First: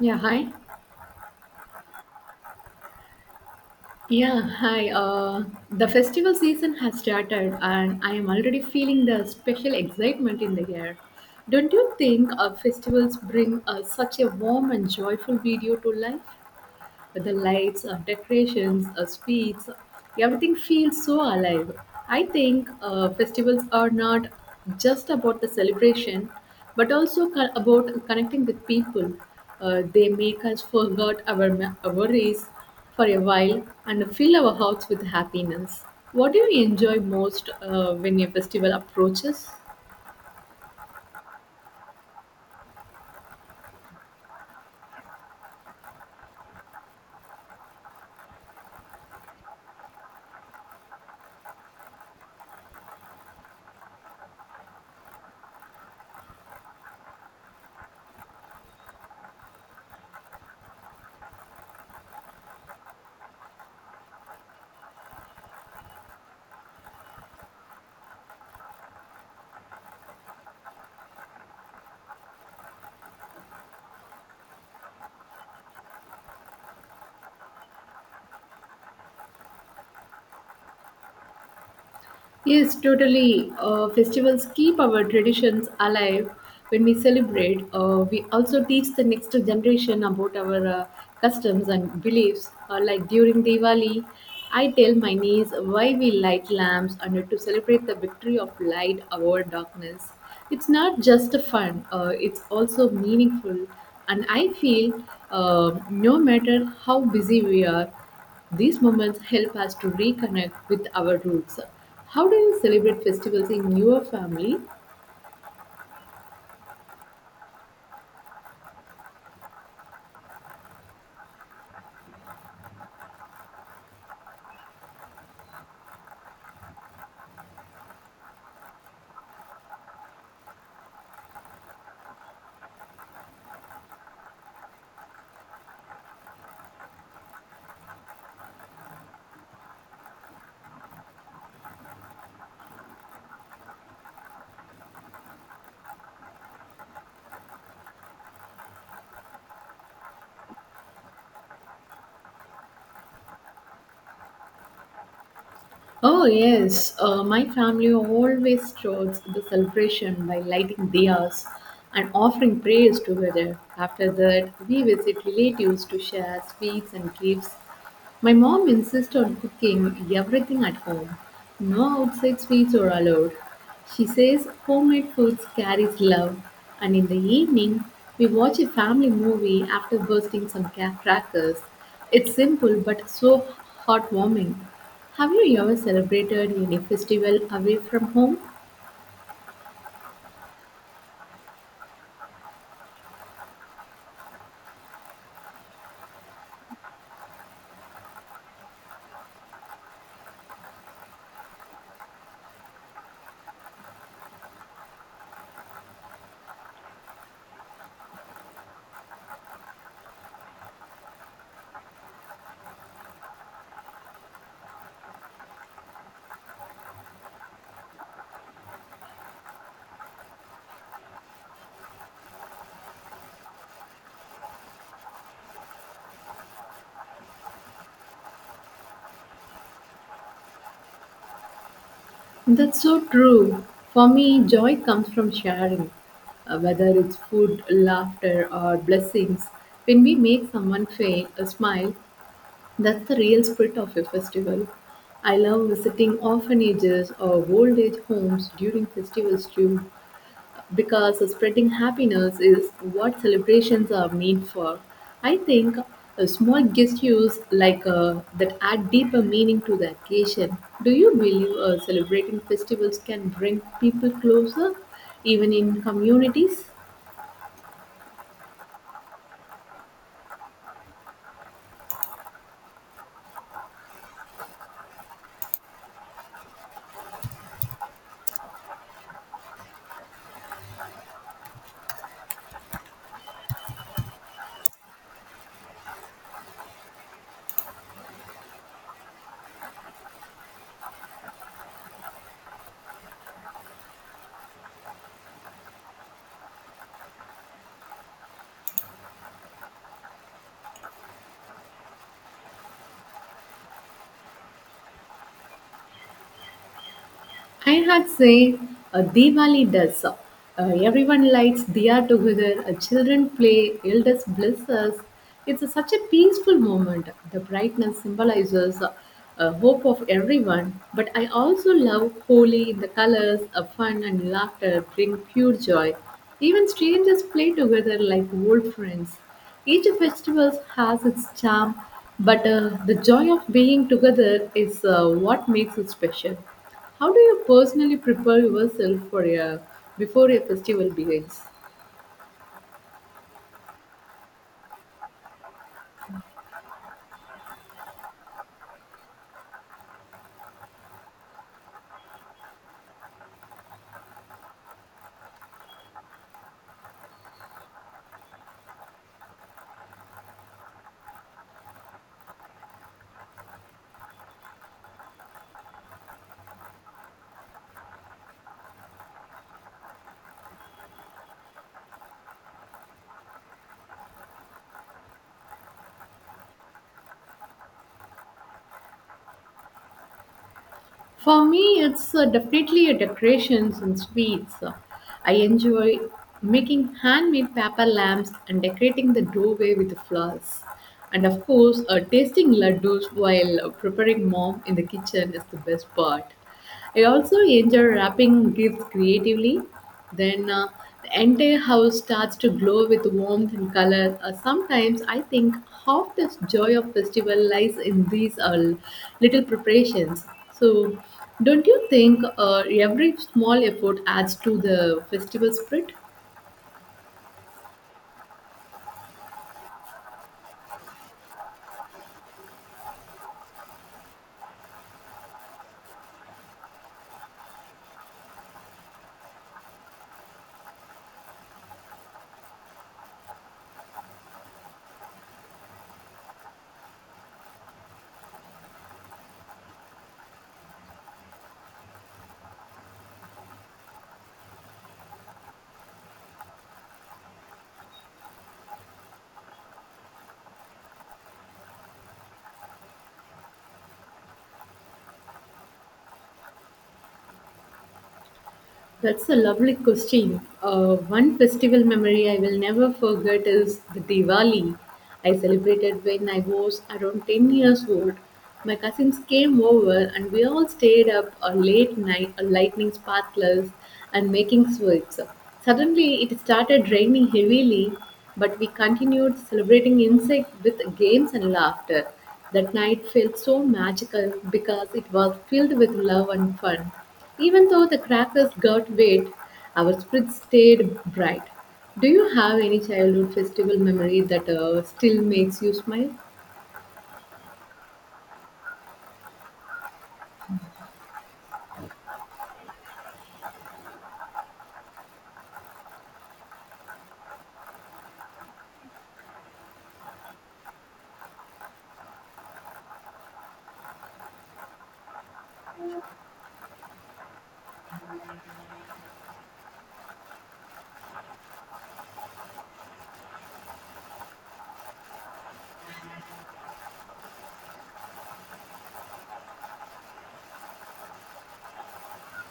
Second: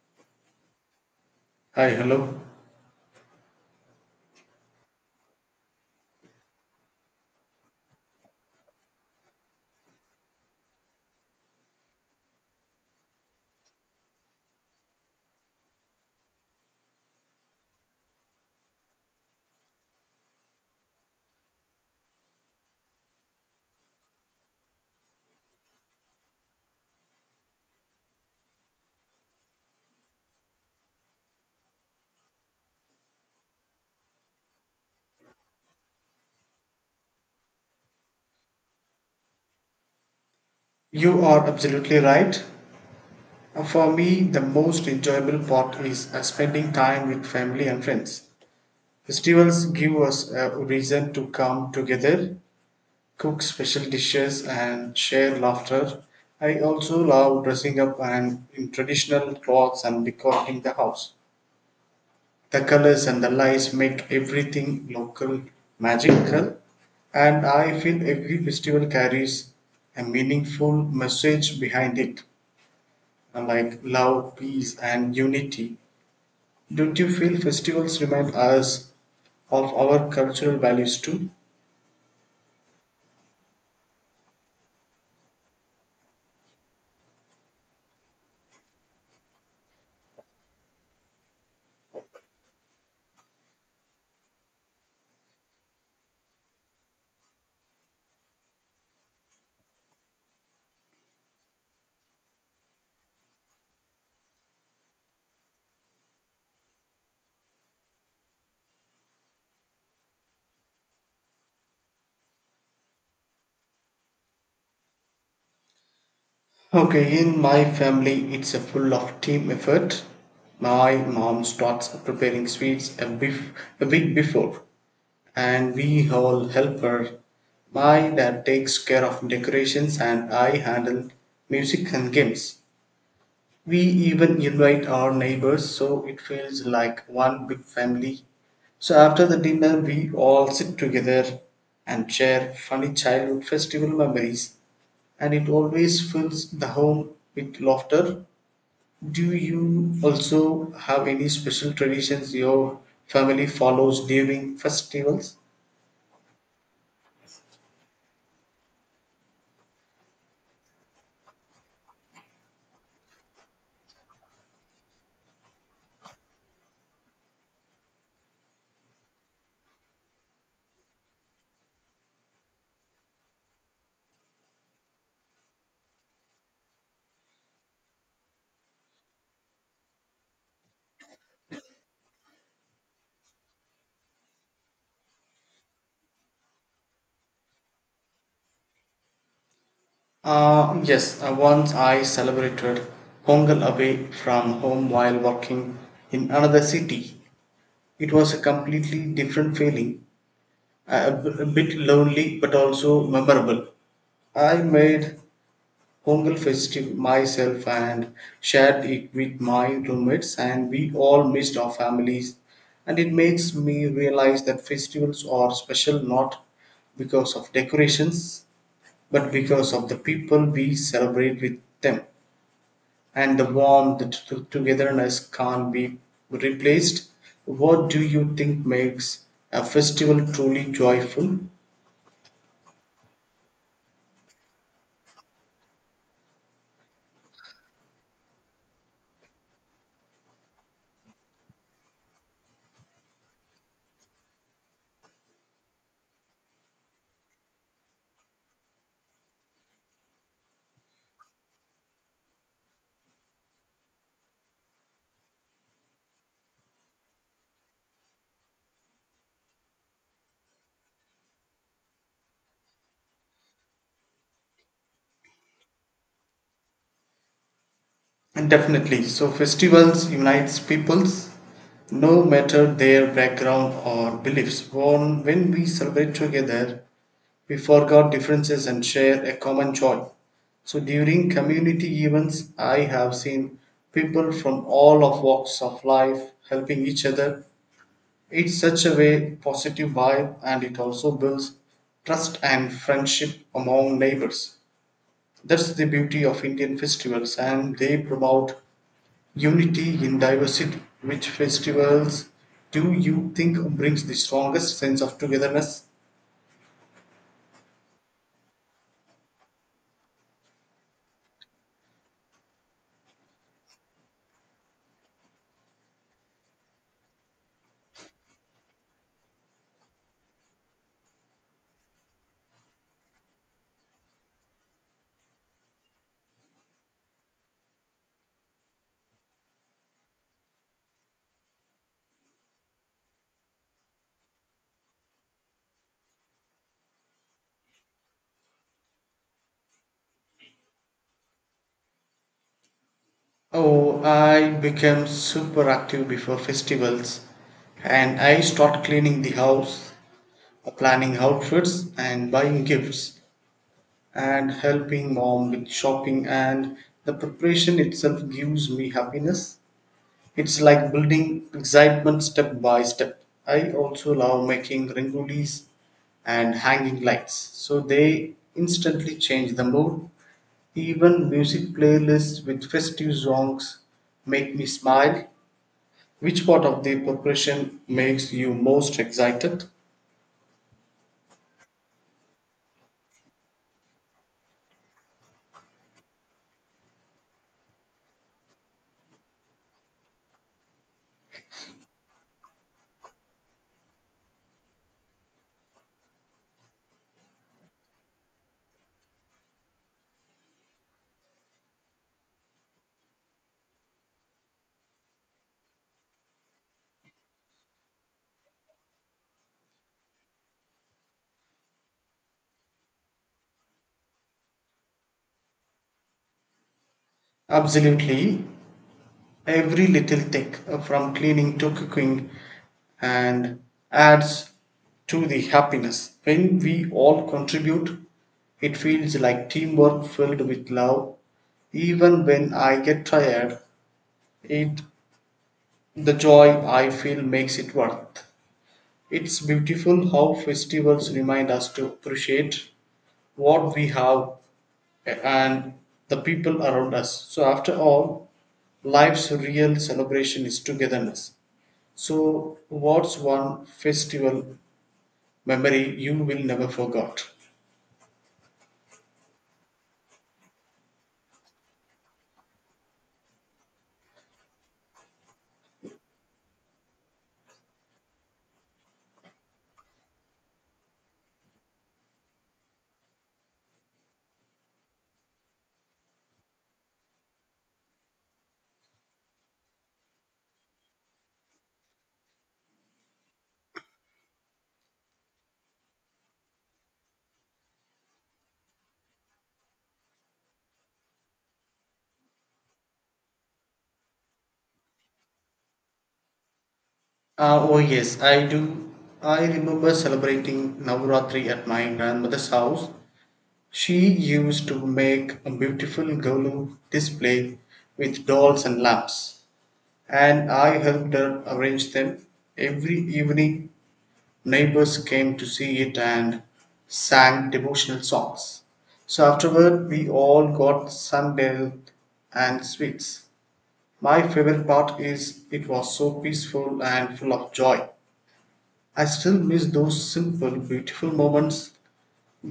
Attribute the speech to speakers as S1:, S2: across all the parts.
S1: Yeah, hi.
S2: Hi, hello.
S1: Yeah, hi. The festival season has started, and I am already feeling the special excitement in the air. Don't you think festivals bring such a warm and joyful video to life? The lights, decorations, sweets, everything feels so alive. I think festivals are not just about the celebration, but also about connecting with people. They make us forget our worries for a while and fill our hearts with happiness. What do you enjoy most when a festival approaches?
S2: You are absolutely right. For me, the most enjoyable part is spending time with family and friends. Festivals give us a reason to come together, cook special dishes, and share laughter. I also love dressing up and in traditional clothes and decorating the house. The colors and the lights make everything local magical, and I feel every festival carries a meaningful message behind it. And like love, peace, and unity, don't you feel festivals remind us of our cultural values too?
S1: Yes, totally. Festivals keep our traditions alive. When we celebrate, we also teach the next generation about our customs and beliefs. Like during Diwali, I tell my niece why we light lamps and to celebrate the victory of light over darkness. It's not just a fun; it's also meaningful. And I feel, no matter how busy we are. These moments help us to reconnect with our roots. How do you celebrate festivals in your family?
S2: Okay, in my family, it's a full of team effort. My mom starts preparing sweets a week before, and we all help her. My dad takes care of decorations, and I handle music and games. We even invite our neighbors, so it feels like one big family. So after the dinner, we all sit together and share funny childhood festival memories, and it always fills the home with laughter. Do you also have any special traditions your family follows during festivals?
S1: Oh, yes. My family always starts the celebration by lighting diyas and offering prayers together. After that, we visit relatives to share sweets and gifts. My mom insists on cooking everything at home. No outside sweets are allowed. She says homemade foods carries love. And in the evening, we watch a family movie after bursting some crackers. It's simple but so heartwarming. Have you ever celebrated any festival away from home?
S2: Yes, once I celebrated Pongal away from home while working in another city. It was a completely different feeling, a bit lonely but also memorable. I made Pongal festive myself and shared it with my roommates, and we all missed our families. And it makes me realize that festivals are special not because of decorations, but because of the people we celebrate with them. And the warmth, the togetherness can't be replaced. What do you think makes a festival truly joyful?
S1: That's so true. For me, joy comes from sharing, whether it's food, laughter, or blessings. When we make someone fail, a smile, that's the real spirit of a festival. I love visiting orphanages or old age homes during festivals too, because spreading happiness is what celebrations are meant for. I think a small gestures like that add deeper meaning to the occasion. Do you believe celebrating festivals can bring people closer, even in communities?
S2: And definitely, so festivals unites peoples no matter their background or beliefs. When we celebrate together, we forget differences and share a common joy. So during community events, I have seen people from all of walks of life helping each other. It's such a way positive vibe and it also builds trust and friendship among neighbors. That's the beauty of Indian festivals and they promote unity in diversity. Which festivals do you think brings the strongest sense of togetherness?
S1: I had say a Diwali does. Everyone lights diya together. Children play. Elders bless us. It's a, such a peaceful moment. The brightness symbolizes hope of everyone. But I also love Holi. The colors, fun and laughter bring pure joy. Even strangers play together like old friends. Each festival has its charm, but the joy of being together is what makes it special. How do you personally prepare yourself for a before a festival begins?
S2: Oh, I became super active before festivals and I start cleaning the house, planning outfits and buying gifts, and helping mom with shopping, and the preparation itself gives me happiness. It's like building excitement step by step. I also love making rangolis and hanging lights, so they instantly change the mood. Even music playlists with festive songs make me smile. Which part of the preparation makes you most excited?
S1: For me, it's definitely a decorations and sweets. I enjoy making handmade paper lamps and decorating the doorway with flowers. And of course, tasting laddus while preparing mom in the kitchen is the best part. I also enjoy wrapping gifts creatively. Then the entire house starts to glow with warmth and color. Sometimes I think half the joy of festival lies in these little preparations. So, don't you think every small effort adds to the festival spirit?
S2: Absolutely, every little thing from cleaning to cooking and adds to the happiness. When we all contribute, it feels like teamwork filled with love. Even when I get tired, it the joy I feel makes it worth. It's beautiful how festivals remind us to appreciate what we have and the people around us. So after all, life's real celebration is togetherness. So, what's one festival memory you will never forget?
S1: That's a lovely question. One festival memory I will never forget is the Diwali. I celebrated when I was around 10 years old. My cousins came over and we all stayed up a late night, a lightning sparklers and making sweets. Suddenly it started raining heavily, but we continued celebrating insect with games and laughter. That night felt so magical because it was filled with love and fun. Even though the crackers got wet, our spirit stayed bright. Do you have any childhood festival memory that still makes you smile?
S2: Oh, yes, I do. I remember celebrating Navaratri at my grandmother's house. She used to make a beautiful Golu display with dolls and lamps, and I helped her arrange them. Every evening, neighbors came to see it and sang devotional songs. So, afterward, we all got sandal and sweets. My favorite part is it was so peaceful and full of joy. I still miss those simple, beautiful moments.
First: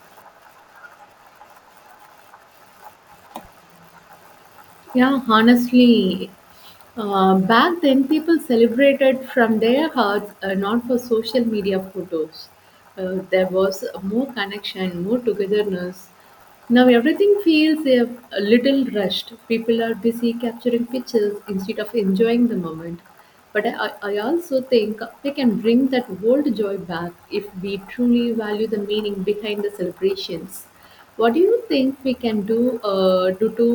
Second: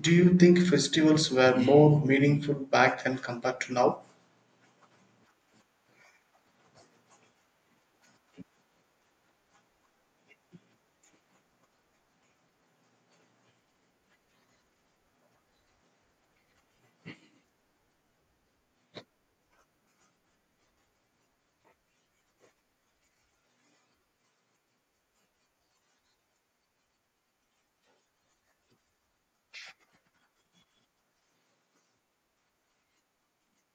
S2: Do you think festivals were more meaningful back then compared to now?
S1: Yeah, honestly, back then people celebrated from their hearts, not for social media photos. There was more connection, more togetherness. Now everything feels a little rushed. People are busy capturing pictures instead of enjoying the moment. But I also think we can bring that old joy back if we truly value the meaning behind the celebrations. What do you think we can do to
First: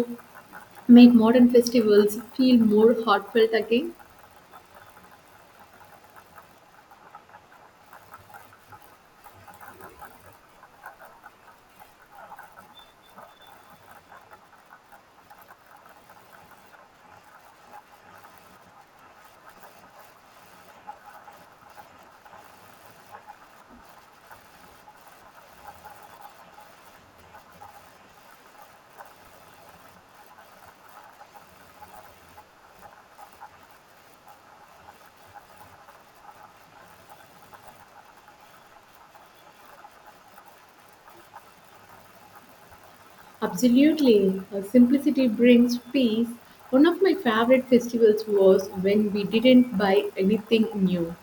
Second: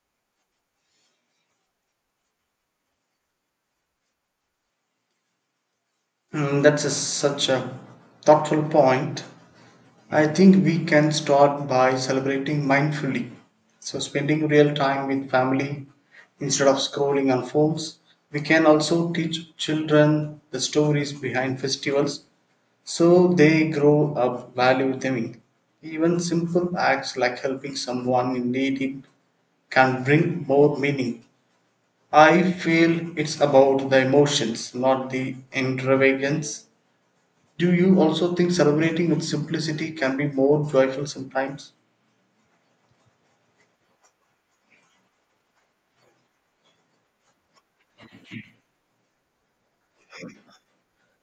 S1: make modern festivals feel more heartfelt again?
S2: Such a thoughtful point. I think we can start by celebrating mindfully. So, spending real time with family instead of scrolling on phones. We can also teach children the stories behind festivals, so they grow up valuing even simple acts like helping someone in need can bring more meaning. I feel it's about the emotions, not the extravagance. Do you also think celebrating with simplicity can be more joyful sometimes?
S1: Absolutely. Simplicity brings peace. One of my favorite festivals was when we didn't buy anything new,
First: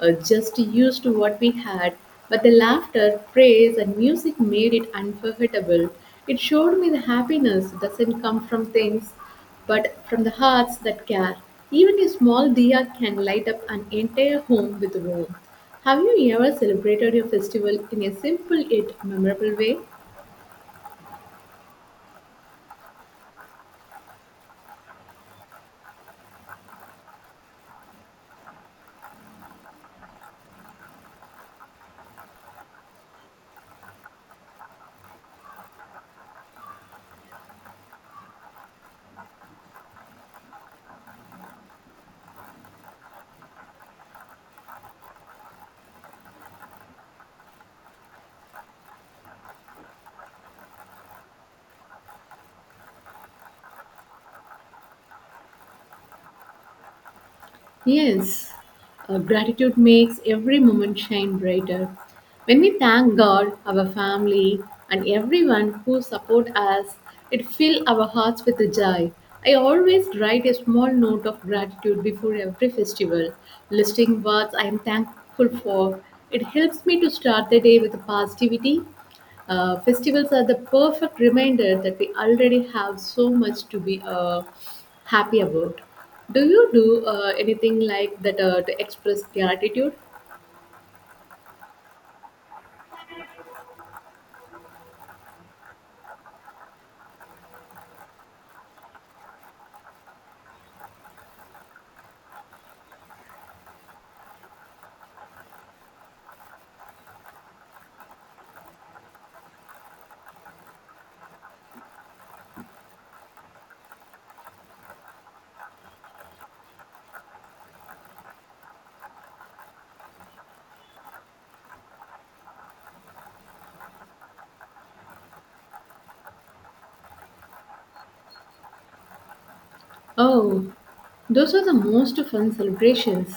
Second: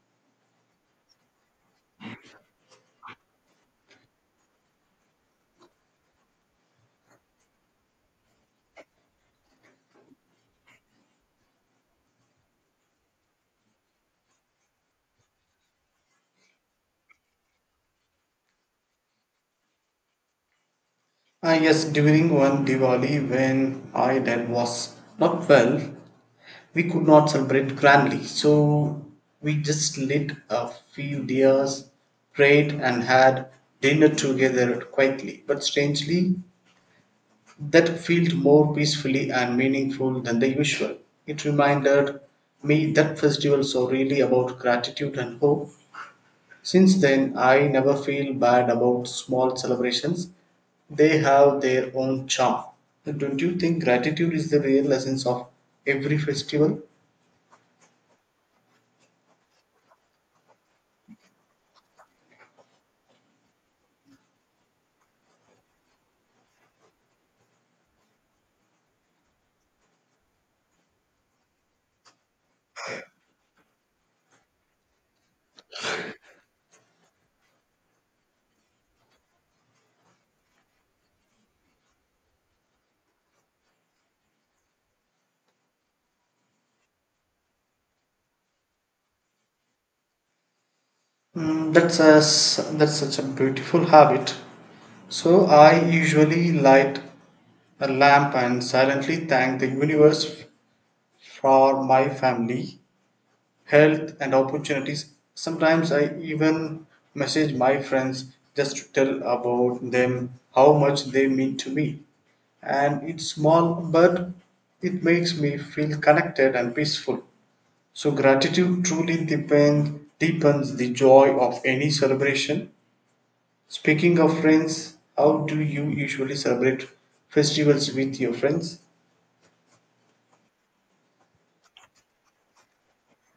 S1: just used what we had. But the laughter, praise, and music made it unforgettable. It showed me the happiness doesn't come from things, but from the hearts that care. Even a small diya can light up an entire home with warmth. Have you ever celebrated your festival in a simple yet memorable way?
S2: Ah, yes, during one Diwali when my dad was not well, we could not celebrate grandly, so we just lit a few dias, prayed, and had dinner together quietly. But strangely, that felt more peacefully and meaningful than the usual. It reminded me that festivals are really about gratitude and hope. Since then, I never feel bad about small celebrations. They have their own charm. Don't you think gratitude is the real essence of every festival?
S1: Yes, gratitude makes every moment shine brighter. When we thank God, our family, and everyone who support us, it fills our hearts with joy. I always write a small note of gratitude before every festival, listing what I am thankful for. It helps me to start the day with positivity. Festivals are the perfect reminder that we already have so much to be happy about. Do you do anything like that to express gratitude?
S2: That's such a beautiful habit. So I usually light a lamp and silently thank the universe for my family, health, and opportunities. Sometimes I even message my friends just to tell about them, how much they mean to me. And it's small, but it makes me feel connected and peaceful. So gratitude truly deepens the joy of any celebration. Speaking of friends, how do you usually celebrate festivals with your friends?
S1: Oh, those are the most fun celebrations.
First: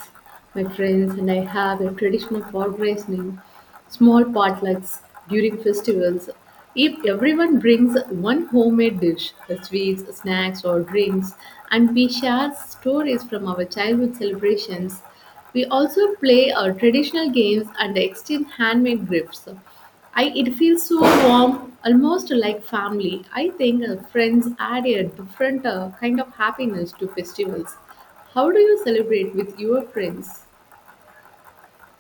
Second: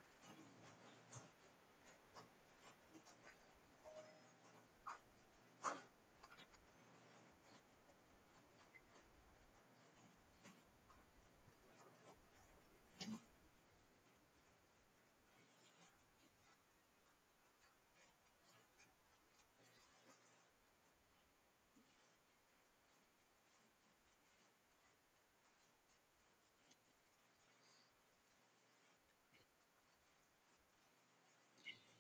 S1: My friends and I have a traditional for raising small potlucks during festivals. If everyone brings one homemade dish, sweets, snacks, or drinks, and we share stories from our childhood celebrations, we also play our traditional games and exchange handmade gifts. I it feels so warm, almost like family. I think friends add a different kind of happiness to festivals. How do you celebrate with your friends?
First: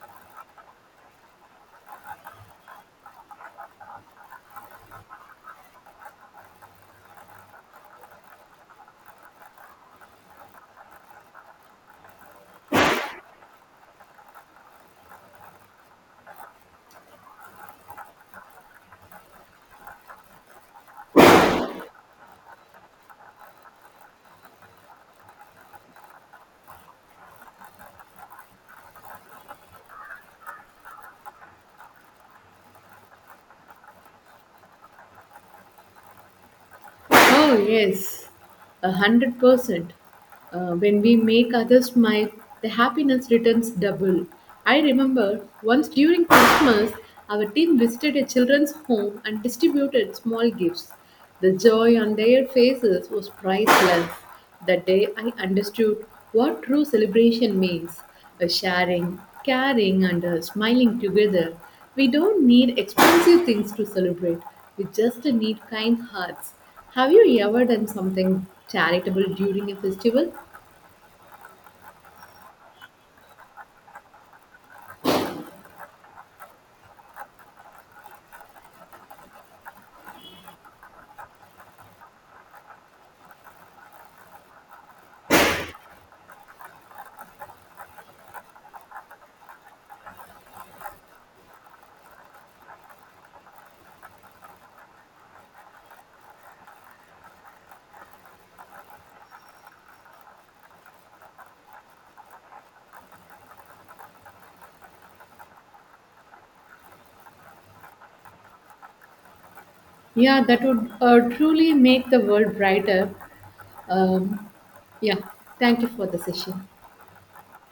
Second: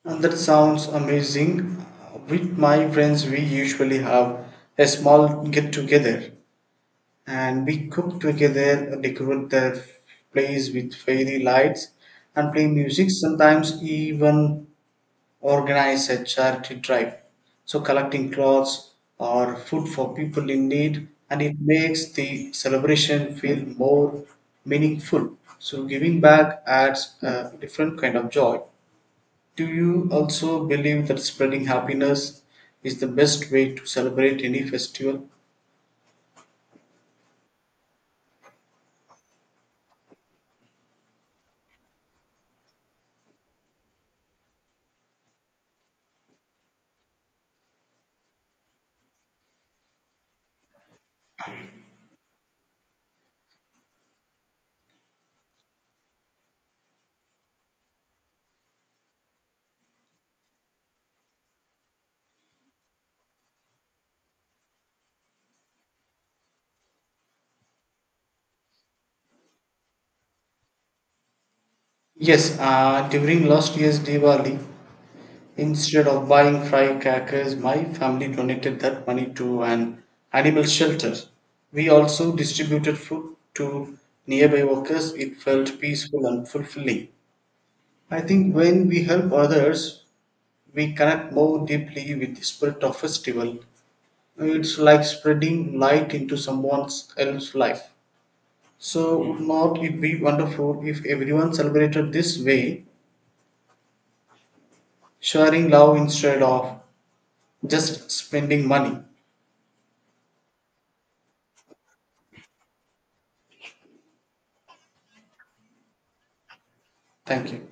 S2: And that sounds amazing. With my friends, we usually have a small get together, and we cook together, decorate the place with fairy lights, and play music. Sometimes, even organize a charity drive. So collecting clothes or food for people in need, and it makes the celebration feel more meaningful. So giving back adds a different kind of joy. Do you also believe that spreading happiness is the best way to celebrate any festival?
S1: Oh yes, 100%. When we make others smile, the happiness returns double. I remember once during Christmas, our team visited a children's home and distributed small gifts. The joy on their faces was priceless. That day I understood what true celebration means, a sharing, caring, and a smiling together. We don't need expensive things to celebrate, we just need kind hearts. Have you ever done something charitable during a festival?
S2: Yes, during last year's Diwali, instead of buying fry crackers, my family donated that money to an animal shelter. We also distributed food to nearby workers. It felt peaceful and fulfilling. I think when we help others, we connect more deeply with the spirit of festival. It's like spreading light into someone else's life. So, would not it be wonderful if everyone celebrated this way, sharing love instead of just spending money?
S1: Yeah, that would truly make the world brighter. Um, yeah, thank you for the session.
S2: Thank you.